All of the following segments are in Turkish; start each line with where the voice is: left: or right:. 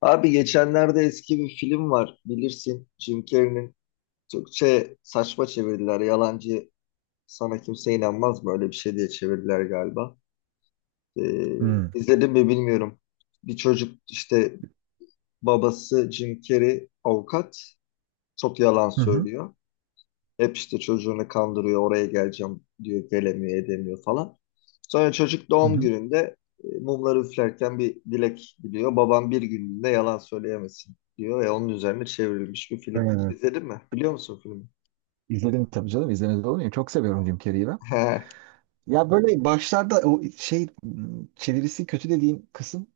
left: Abi, geçenlerde eski bir film var, bilirsin, Jim Carrey'nin. Türkçe saçma çevirdiler, yalancı sana kimse inanmaz mı, öyle bir şey diye çevirdiler galiba. Ee,
right: Hmm.
left: izledim mi bilmiyorum. Bir çocuk işte, babası Jim Carrey avukat, çok yalan
right: Hı hı.
left: söylüyor. Hep işte çocuğunu kandırıyor, oraya geleceğim diyor, gelemiyor, edemiyor falan. Sonra çocuk
right: Hı
left: doğum
right: hı.
left: gününde mumları üflerken bir dilek diliyor. Babam bir günlüğüne yalan söyleyemesin diyor ve onun üzerine çevrilmiş bir film.
right: Evet.
left: İzledin mi? Biliyor musun filmi?
right: İzledim tabii canım. İzlemez olur muyum? Çok seviyorum Jim Carrey'i ben.
left: He.
right: Ya böyle başlarda çevirisi kötü dediğim kısım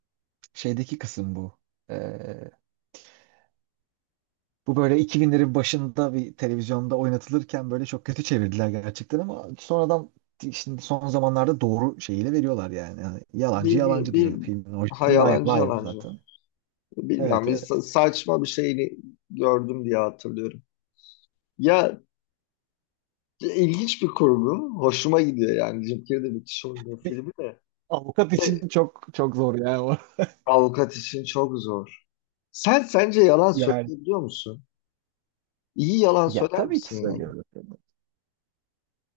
right: şeydeki kısım bu. Ee, Bu böyle 2000'lerin başında bir televizyonda oynatılırken böyle çok kötü çevirdiler gerçekten, ama sonradan şimdi son zamanlarda doğru şeyiyle veriyorlar yani. Yani yalancı
left: Bir, bir,
right: yalancı
left: bir,
right: diyor filmin
left: ha,
right: orijinali.
left: yalancı
right: Liar liar
left: yalancı.
right: zaten.
left: Bilmiyorum,
right: Evet,
left: bir
right: evet.
left: saçma bir şeyini gördüm diye hatırlıyorum. Ya, ilginç bir kurgu. Hoşuma gidiyor yani. Jim Carrey de müthiş oynuyor,
right: Bir
left: filmi de.
right: avukat
left: Şey,
right: için çok çok zor ya o.
left: Avukat için çok zor. Sence yalan
right: Yani
left: söyleyebiliyor musun? İyi yalan
right: ya
left: söyler
right: tabii ki
left: misin yani?
right: söylüyorum.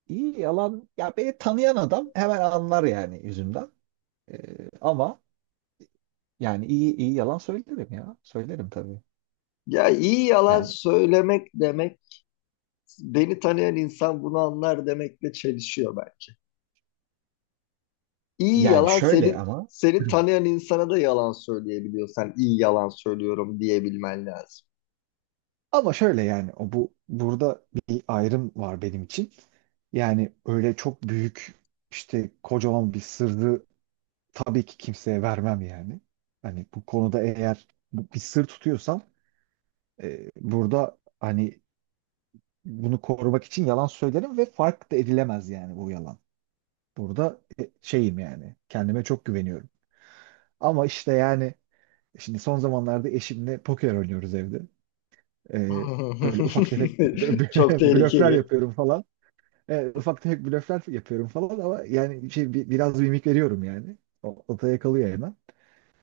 right: İyi yalan, ya beni tanıyan adam hemen anlar yani yüzümden. Ama yani iyi yalan söylerim ya. Söylerim tabii.
left: Ya, iyi yalan
right: Yani
left: söylemek demek, beni tanıyan insan bunu anlar demekle çelişiyor belki. İyi
right: yani
left: yalan,
right: şöyle
left: seni
right: ama,
left: seni tanıyan insana da yalan söyleyebiliyorsan iyi yalan söylüyorum diyebilmen lazım.
right: ama şöyle yani o bu burada bir ayrım var benim için. Yani öyle çok büyük, işte kocaman bir sırrı tabii ki kimseye vermem yani. Hani bu konuda eğer bir sır tutuyorsam, burada hani bunu korumak için yalan söylerim ve fark da edilemez yani bu yalan. Burada şeyim yani. Kendime çok güveniyorum. Ama işte yani şimdi son zamanlarda eşimle poker oynuyoruz evde. Ee, Böyle ufak tefek
left: Çok
right: blöfler
left: tehlikeli.
right: yapıyorum falan. Ufak tefek blöfler yapıyorum falan ama yani şey, biraz mimik veriyorum yani. O, o da yakalıyor hemen.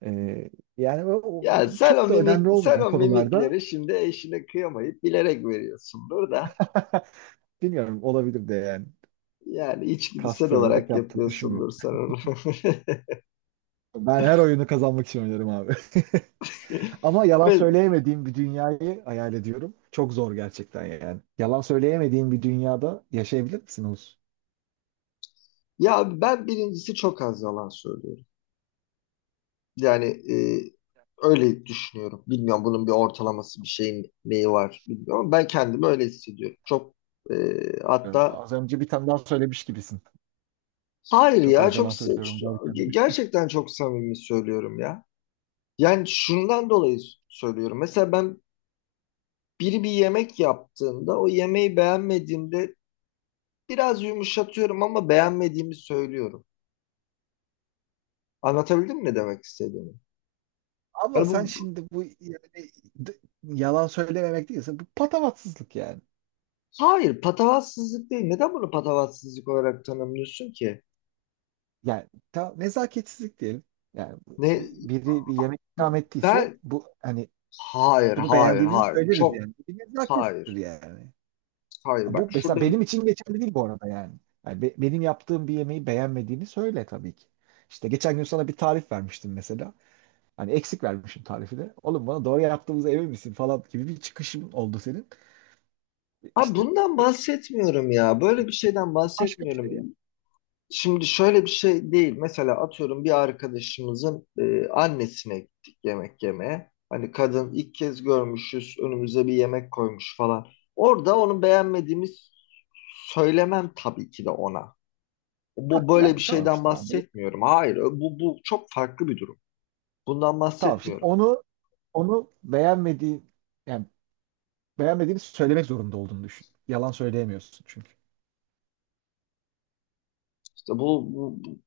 right: Ee, Yani o
left: Ya
right: çok da önemli
left: sen
right: olmayan
left: o
right: konularda.
left: mimikleri şimdi eşine kıyamayıp bilerek veriyorsundur da.
right: Bilmiyorum, olabilir de yani,
left: Yani içgüdüsel
right: kasti olarak
left: olarak
right: yaptığımı düşünmüyorum.
left: yapıyorsundur sanırım.
right: Ben her oyunu kazanmak için oynarım abi. Ama yalan
left: Evet.
right: söyleyemediğim bir dünyayı hayal ediyorum. Çok zor gerçekten yani. Yalan söyleyemediğin bir dünyada yaşayabilir misin Oğuz?
left: Ya ben birincisi çok az yalan söylüyorum. Yani öyle düşünüyorum. Bilmiyorum bunun bir ortalaması, bir şeyin neyi var bilmiyorum. Ama ben kendimi öyle hissediyorum. Çok, e,
right: Bilmiyorum.
left: hatta
right: Az önce bir tane daha söylemiş gibisin.
left: hayır
right: Çok
left: ya,
right: az yalan
left: çok
right: söylüyorum derken.
left: gerçekten çok samimi söylüyorum ya. Yani şundan dolayı söylüyorum. Mesela ben, biri bir yemek yaptığında o yemeği beğenmediğimde biraz yumuşatıyorum ama beğenmediğimi söylüyorum. Anlatabildim mi ne demek istediğimi?
right: Ama
left: Yani
right: sen şimdi bu yani d- yalan söylememek değilse bu patavatsızlık yani.
left: hayır, patavatsızlık değil. Neden bunu patavatsızlık olarak tanımlıyorsun ki?
right: Nezaketsizlik diyelim. Yani
left: Ne
right: biri bir yemek ikram ettiyse
left: ben
right: bu, hani
left: Hayır,
right: bunu
left: hayır,
right: beğendiğimizi
left: hayır,
right: söyleriz
left: çok.
right: yani. Bu bir nezakettir
left: Hayır,
right: yani.
left: hayır,
right: Bu
left: bak
right: mesela
left: şurada.
right: benim için geçerli değil bu arada yani. Yani benim yaptığım bir yemeği beğenmediğini söyle tabii ki. İşte geçen gün sana bir tarif vermiştim mesela. Hani eksik vermişim tarifi de. Oğlum bana doğru yaptığımıza emin misin falan gibi bir çıkışın oldu senin.
left: Abi,
right: İşte
left: bundan
right: bu
left: bahsetmiyorum ya. Böyle bir şeyden
right: bu başka bir şey
left: bahsetmiyorum.
right: yani.
left: Şimdi şöyle bir şey değil. Mesela atıyorum, bir arkadaşımızın annesine gittik yemek yemeye. Hani kadın, ilk kez görmüşüz, önümüze bir yemek koymuş falan. Orada onu beğenmediğimiz söylemem tabii ki de ona.
right: Hah,
left: Bu böyle bir
right: yani tamam
left: şeyden
right: işte ben de.
left: bahsetmiyorum. Hayır, bu bu çok farklı bir durum. Bundan
right: Tamam şimdi
left: bahsetmiyorum.
right: onu beğenmediğin, yani beğenmediğini söylemek zorunda olduğunu düşün. Yalan söyleyemiyorsun çünkü.
left: İşte bu bu-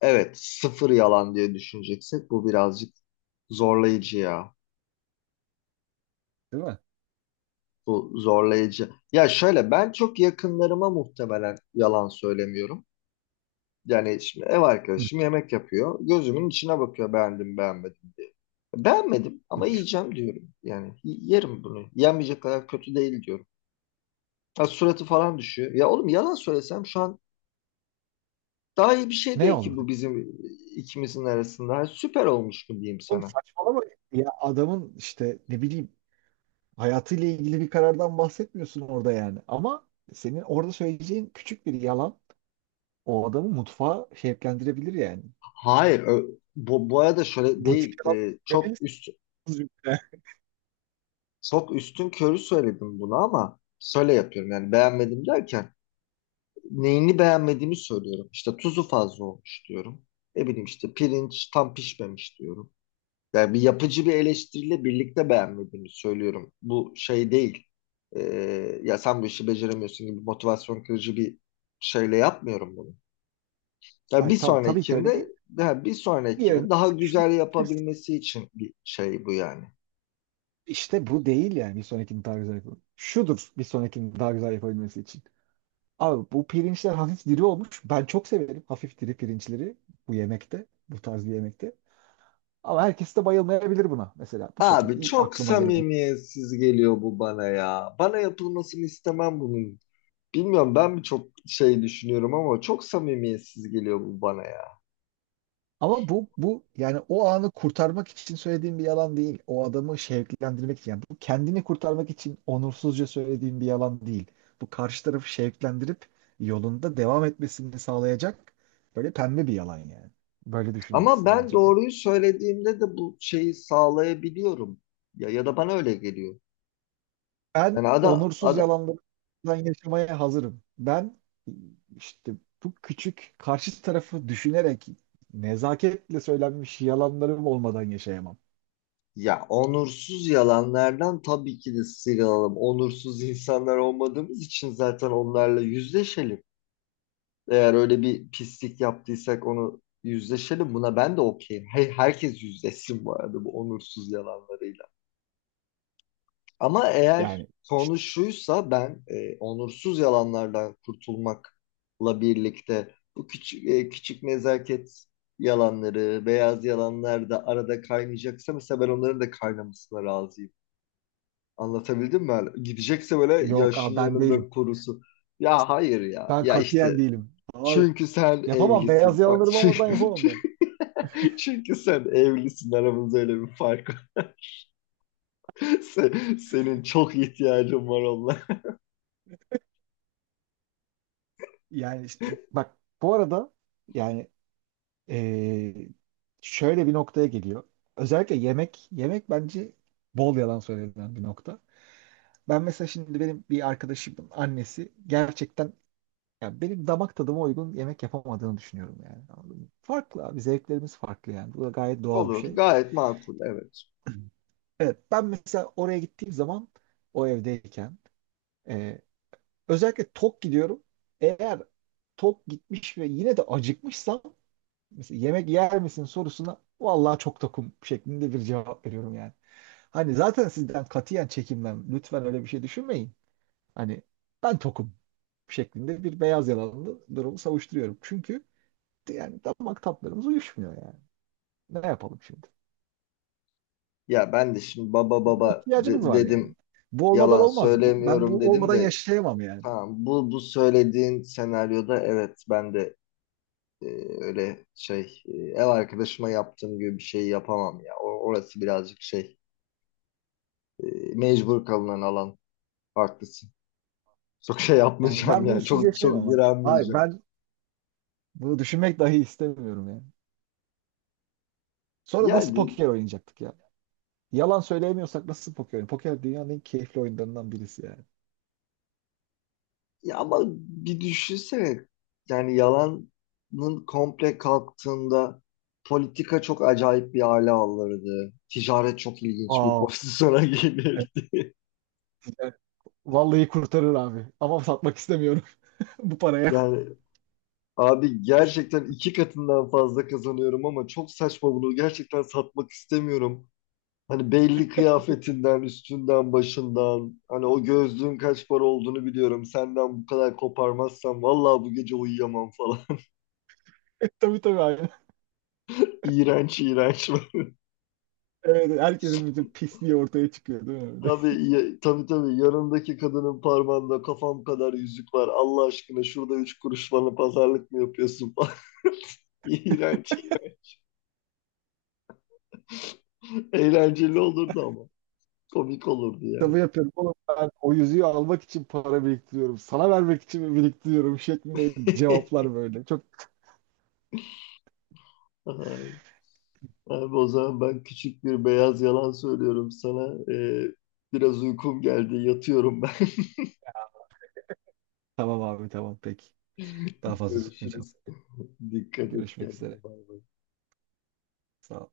left: evet, sıfır yalan diye düşüneceksek bu birazcık zorlayıcı ya.
right: Değil mi?
left: Bu zorlayıcı. Ya şöyle, ben çok yakınlarıma muhtemelen yalan söylemiyorum. Yani şimdi ev
right: Hı.
left: arkadaşım yemek yapıyor. Gözümün içine bakıyor, beğendim beğenmedim diye. Beğenmedim ama yiyeceğim diyorum. Yani yerim bunu. Yenmeyecek kadar kötü değil diyorum. Ha, suratı falan düşüyor. Ya oğlum, yalan söylesem şu an daha iyi bir şey
right: Ne
left: değil ki
right: olurdu?
left: bu bizim ikimizin arasında. Ha, süper olmuş mu diyeyim
right: Oğlum
left: sana?
right: saçmalama ya, adamın işte, ne bileyim, hayatıyla ilgili bir karardan bahsetmiyorsun orada yani. Ama senin orada söyleyeceğin küçük bir yalan o adamı mutfağa şevklendirebilir yani.
left: Hayır, bu arada şöyle
right: Bu tip
left: değil.
right: yalan söylemelisiniz.
left: Çok üstün körü söyledim bunu ama şöyle yapıyorum yani, beğenmedim derken neyini beğenmediğimi söylüyorum. İşte tuzu fazla olmuş diyorum. Ne bileyim işte pirinç tam pişmemiş diyorum. Yani bir yapıcı bir eleştiriyle birlikte beğenmediğimi söylüyorum. Bu şey değil. Ya sen bu işi beceremiyorsun gibi motivasyon kırıcı bir şeyle yapmıyorum bunu. Yani
right: Hayır
left: bir
right: tamam, tabii ki öyle
left: sonrakinde
right: değil.
left: Yani bir
right: Diğerine
left: sonrakini daha
right: şunu
left: güzel
right: diyebilirsin.
left: yapabilmesi için bir şey bu yani.
right: İşte bu değil yani, bir sonrakini daha güzel yapalım. Şudur bir sonrakini daha güzel yapabilmesi için. Abi bu pirinçler hafif diri olmuş. Ben çok severim hafif diri pirinçleri bu yemekte, bu tarz bir yemekte. Ama herkes de bayılmayabilir buna mesela. Bu şekilde
left: Abi,
right: ilk
left: çok
right: aklıma gelen.
left: samimiyetsiz geliyor bu bana ya. Bana yapılmasını istemem bunun. Bilmiyorum, ben mi çok şey düşünüyorum ama çok samimiyetsiz geliyor bu bana ya.
right: Ama bu yani o anı kurtarmak için söylediğim bir yalan değil. O adamı şevklendirmek için. Yani bu kendini kurtarmak için onursuzca söylediğim bir yalan değil. Bu karşı tarafı şevklendirip yolunda devam etmesini sağlayacak böyle pembe bir yalan yani. Böyle
left: Ama
right: düşünmelisin
left: ben
right: bence bunu.
left: doğruyu söylediğimde de bu şeyi sağlayabiliyorum. Ya, ya da bana öyle geliyor.
right: Ben
left: Yani ada
right: onursuz
left: ada
right: yalanlardan yaşamaya hazırım. Ben işte bu küçük, karşı tarafı düşünerek nezaketle söylenmiş yalanlarım olmadan yaşayamam.
left: ya, onursuz yalanlardan tabii ki de sıyrılalım. Onursuz insanlar olmadığımız için zaten onlarla yüzleşelim. Eğer öyle bir pislik yaptıysak onu yüzleşelim. Buna ben de okeyim. Hey, herkes yüzleşsin bu arada bu onursuz yalanlarıyla. Ama
right: Yani
left: eğer
right: işte
left: konu şuysa, ben onursuz yalanlardan kurtulmakla birlikte bu küçük nezaket yalanları, beyaz yalanlar da arada kaynayacaksa, mesela ben onların da kaynamasına razıyım. Anlatabildim mi? Yani gidecekse böyle
right: yok
left: yaşın
right: abi, ben değilim.
left: yanında kurusu. Ya hayır ya.
right: Ben
left: Ya
right: katiyen
left: işte,
right: değilim. Hayır.
left: çünkü sen
right: Yapamam. Beyaz
left: evlisin. Ay,
right: yakaları olmadan
left: çünkü,
right: yapamam ben.
left: çünkü sen evlisin. Aramızda öyle bir fark var. Senin çok ihtiyacın var onlara.
right: Yani işte bak bu arada yani, eee, şöyle bir noktaya geliyor. Özellikle yemek. Yemek bence bol yalan söylenen bir nokta. Ben mesela şimdi benim bir arkadaşımın annesi gerçekten, ya benim damak tadıma uygun yemek yapamadığını düşünüyorum yani. Anladın mı? Farklı abi. Zevklerimiz farklı yani. Bu da gayet doğal bir
left: Olur.
right: şey.
left: Gayet makul. Evet.
right: Evet, ben mesela oraya gittiğim zaman, o evdeyken, özellikle tok gidiyorum. Eğer tok gitmiş ve yine de acıkmışsam, mesela yemek yer misin sorusuna vallahi çok tokum şeklinde bir cevap veriyorum yani. Hani zaten sizden katiyen çekinmem. Lütfen öyle bir şey düşünmeyin. Hani ben tokum şeklinde bir beyaz yalanlı durumu savuşturuyorum. Çünkü yani damak tatlarımız uyuşmuyor yani. Ne yapalım şimdi?
left: Ya ben de şimdi baba
right: Buna
left: baba
right: ihtiyacımız var yani.
left: dedim.
right: Bu olmadan
left: Yalan
right: olmaz. Ben
left: söylemiyorum
right: bu
left: dedim
right: olmadan
left: de,
right: yaşayamam yani.
left: tamam, bu söylediğin senaryoda evet, ben de e, öyle ev arkadaşıma yaptığım gibi bir şey yapamam ya. Orası birazcık e, mecbur kalınan alan. Haklısın. Çok şey
right: Yani
left: yapmayacağım
right: ben
left: yani.
right: bunsuz
left: Çok çok
right: yaşayamam abi. Hayır
left: direnmeyeceğim.
right: ben bunu düşünmek dahi istemiyorum yani. Sonra nasıl
left: Yani,
right: poker oynayacaktık ya? Yalan söyleyemiyorsak nasıl poker oynayacaktık? Poker dünyanın en keyifli oyunlarından birisi yani.
left: ya ama bir düşünsene. Yani yalanın komple kalktığında, politika çok acayip bir hale alırdı. Ticaret çok ilginç bir
right: Aa,
left: pozisyona
right: evet.
left: gelir.
right: Yani vallahi kurtarır abi. Ama satmak istemiyorum bu paraya.
left: Yani abi, gerçekten iki katından fazla kazanıyorum ama çok saçma, bunu gerçekten satmak istemiyorum. Hani belli
right: Bu-
left: kıyafetinden, üstünden, başından, hani o gözlüğün kaç para olduğunu biliyorum. Senden bu kadar koparmazsam vallahi bu gece uyuyamam falan.
right: Tabii, tabii abi.
left: İğrenç, iğrenç.
right: Evet, herkesin bütün pisliği ortaya çıkıyor değil mi? Öyle.
left: Abi, tabii tabii, yanındaki kadının parmağında kafam kadar yüzük var. Allah aşkına şurada üç kuruş bana pazarlık mı yapıyorsun falan. İğrenç. İğrenç. Eğlenceli olurdu ama. Komik olurdu yani.
right: Tabii yapıyorum. Oğlum ben o yüzüğü almak için para biriktiriyorum. Sana vermek için mi biriktiriyorum şeklinde cevaplar böyle. Çok.
left: Ay, abi, o zaman ben küçük bir beyaz yalan söylüyorum sana. Biraz uykum geldi. Yatıyorum ben.
right: Tamam abi, tamam peki. Daha fazla tutmayacağım.
left: Görüşürüz. Dikkat et
right: Görüşmek üzere.
left: kendine. Bay bay.
right: Sağ ol.